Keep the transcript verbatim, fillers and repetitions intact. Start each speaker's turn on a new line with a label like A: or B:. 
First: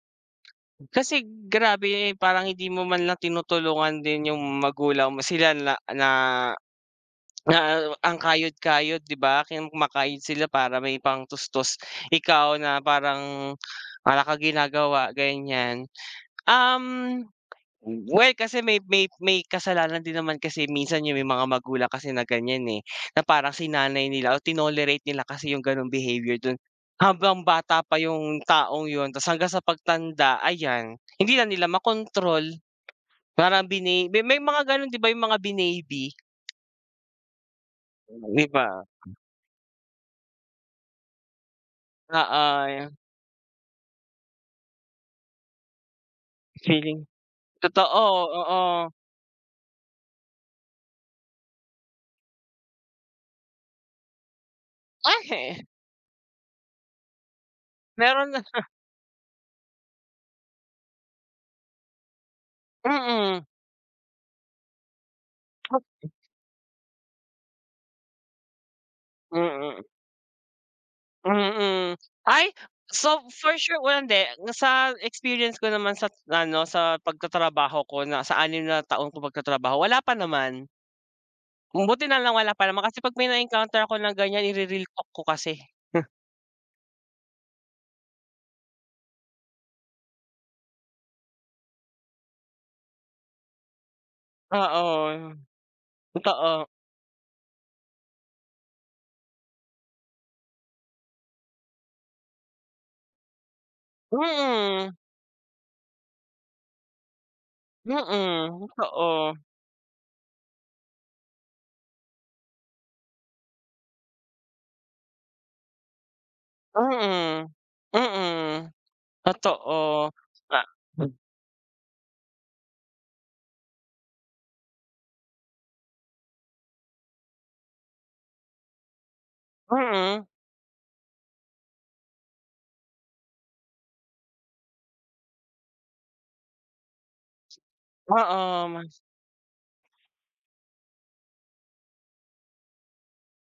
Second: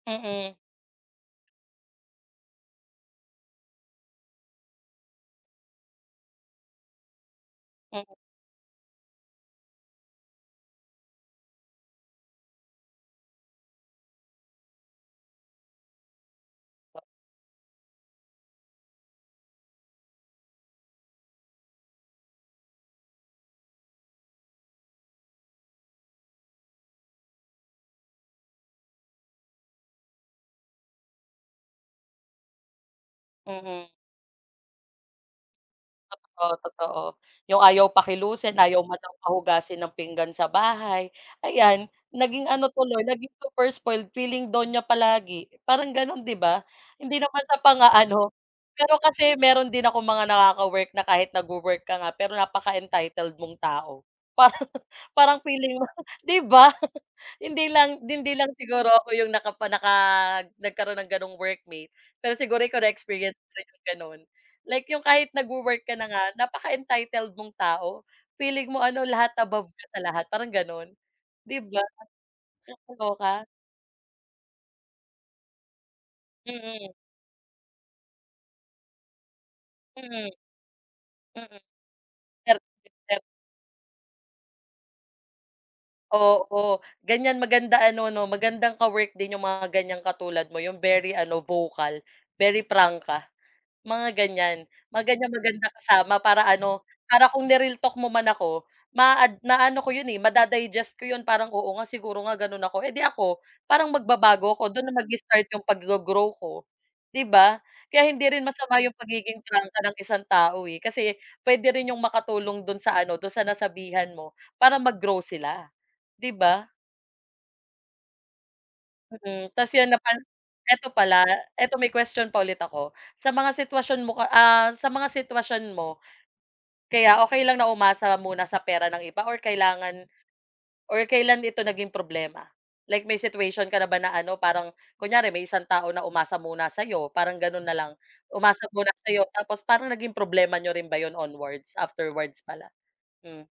A: Mm.
B: Kasi grabe, eh, parang hindi mo man lang tinutulungan din yung magulang mo, sila la na na
A: M
B: ang kayod-kayod 'di ba, kumakayod sila para may pang tustos. Ikaw na parang, wala kang ginagawa ganyan,
A: Wa
B: um, well kasi may may may kasalanan din naman kasi minsan yung may mga magulang kasi na ganyan, eh. Na parang sinanay nila o tinolerate nila kasi yung ganong behavior do'n habang bata pa yung taong yun tapos hanggang sa pagtanda, ayan hindi na nila makontrol parang
A: Mm.
B: bini may may mga gano'n 'di ba yung mga binaby?
A: Totoo, totoo yung ayaw
B: 'Di
A: pakilusin
B: ba?
A: ayaw man lang pahugasin ng pinggan sa bahay. Ayan, naging
B: Oo
A: ano
B: yu
A: tuloy naging super spoiled feeling donya palagi, parang gano'n 'di ba?
B: Feeling
A: Hindi naman sa
B: totoo,
A: pang-aano.
B: oo.
A: Pero kasi mayro'n din akong mga nakaka-work na kahit nag-wo-work ka nga pero napaka entitled mong tao parang
B: Ah,
A: parang
B: he.
A: feeling mo 'di ba? Hindi lang,
B: Mayro'n
A: hindi
B: nga
A: lang
B: siya.
A: siguro ako yung nakapa naka nagkaroon ng ganong workmate. Pero siguro ikaw na-experience
B: Mm.
A: mo rin yung gano'n like yung kahit nag-wo-work ka na nga napaka-entitled mong tao feeling mo ano lahat above
B: Mm.
A: ka sa lahat parang gano'n 'di ba?
B: Mm, ay so
A: Nakakaloka.
B: for sure well, hindi sa experience ko naman sa't ano
A: Mm.
B: sa pagtatrabaho ko na sa anim na taon kong pagtatrabaho wala pa
A: Mm.
B: naman.
A: Mm,.
B: Buti na lang wala pa naman kasi pag
A: [unintelligible]
B: may na-encounter ako na ganyan i-re-realtalk ko kasi, hmm.
A: Oo, ganyan maganda ano 'no magandang ka-work din 'yong mga ganyang katulad mo 'yong very ano vocal very prangka, mga ganyan. Mga
B: Oo,
A: ganyang maganda kasama para
B: totoo.
A: ano, para kung ni-realtalk mo man ako maa-ad maaano ko 'yon, eh, mada-digest ko 'yon. Parang, "oo nga siguro nga gano'n ako" eh, 'di ako parang magbabago ako, do'n
B: Mm.
A: na mag-i-start 'yong pag-go-grow ko, 'di ba? Kaya hindi rin
B: Mm,
A: masama 'yong
B: totoo.
A: pagiging prangka ng isang tao, eh, kasi puwede rin 'yong makatulong do'n sa ano do'n sa nasabihan mo para mag-grow sila 'di ba?
B: Mm, mm,
A: Mm, ta's yun na
B: totoo
A: pan
B: na
A: ito pala, ito may question pa ulit ako sa mga sitwasyon mo ka ah, sa mga sitwasyon mo, kaya okey lang na umasa muna sa pera ng iba or kailangan
B: Mm.
A: or kailan ito naging problema? Like may situation ka na ba na ano parang kunyari may isang tao na umasa muna sa'yo parang gano'n na lang, umasa
B: Oo,
A: muna
B: mas
A: sa'yo tapos parang naging problema n'yo rin ba 'yon onwards? Afterwards pala. M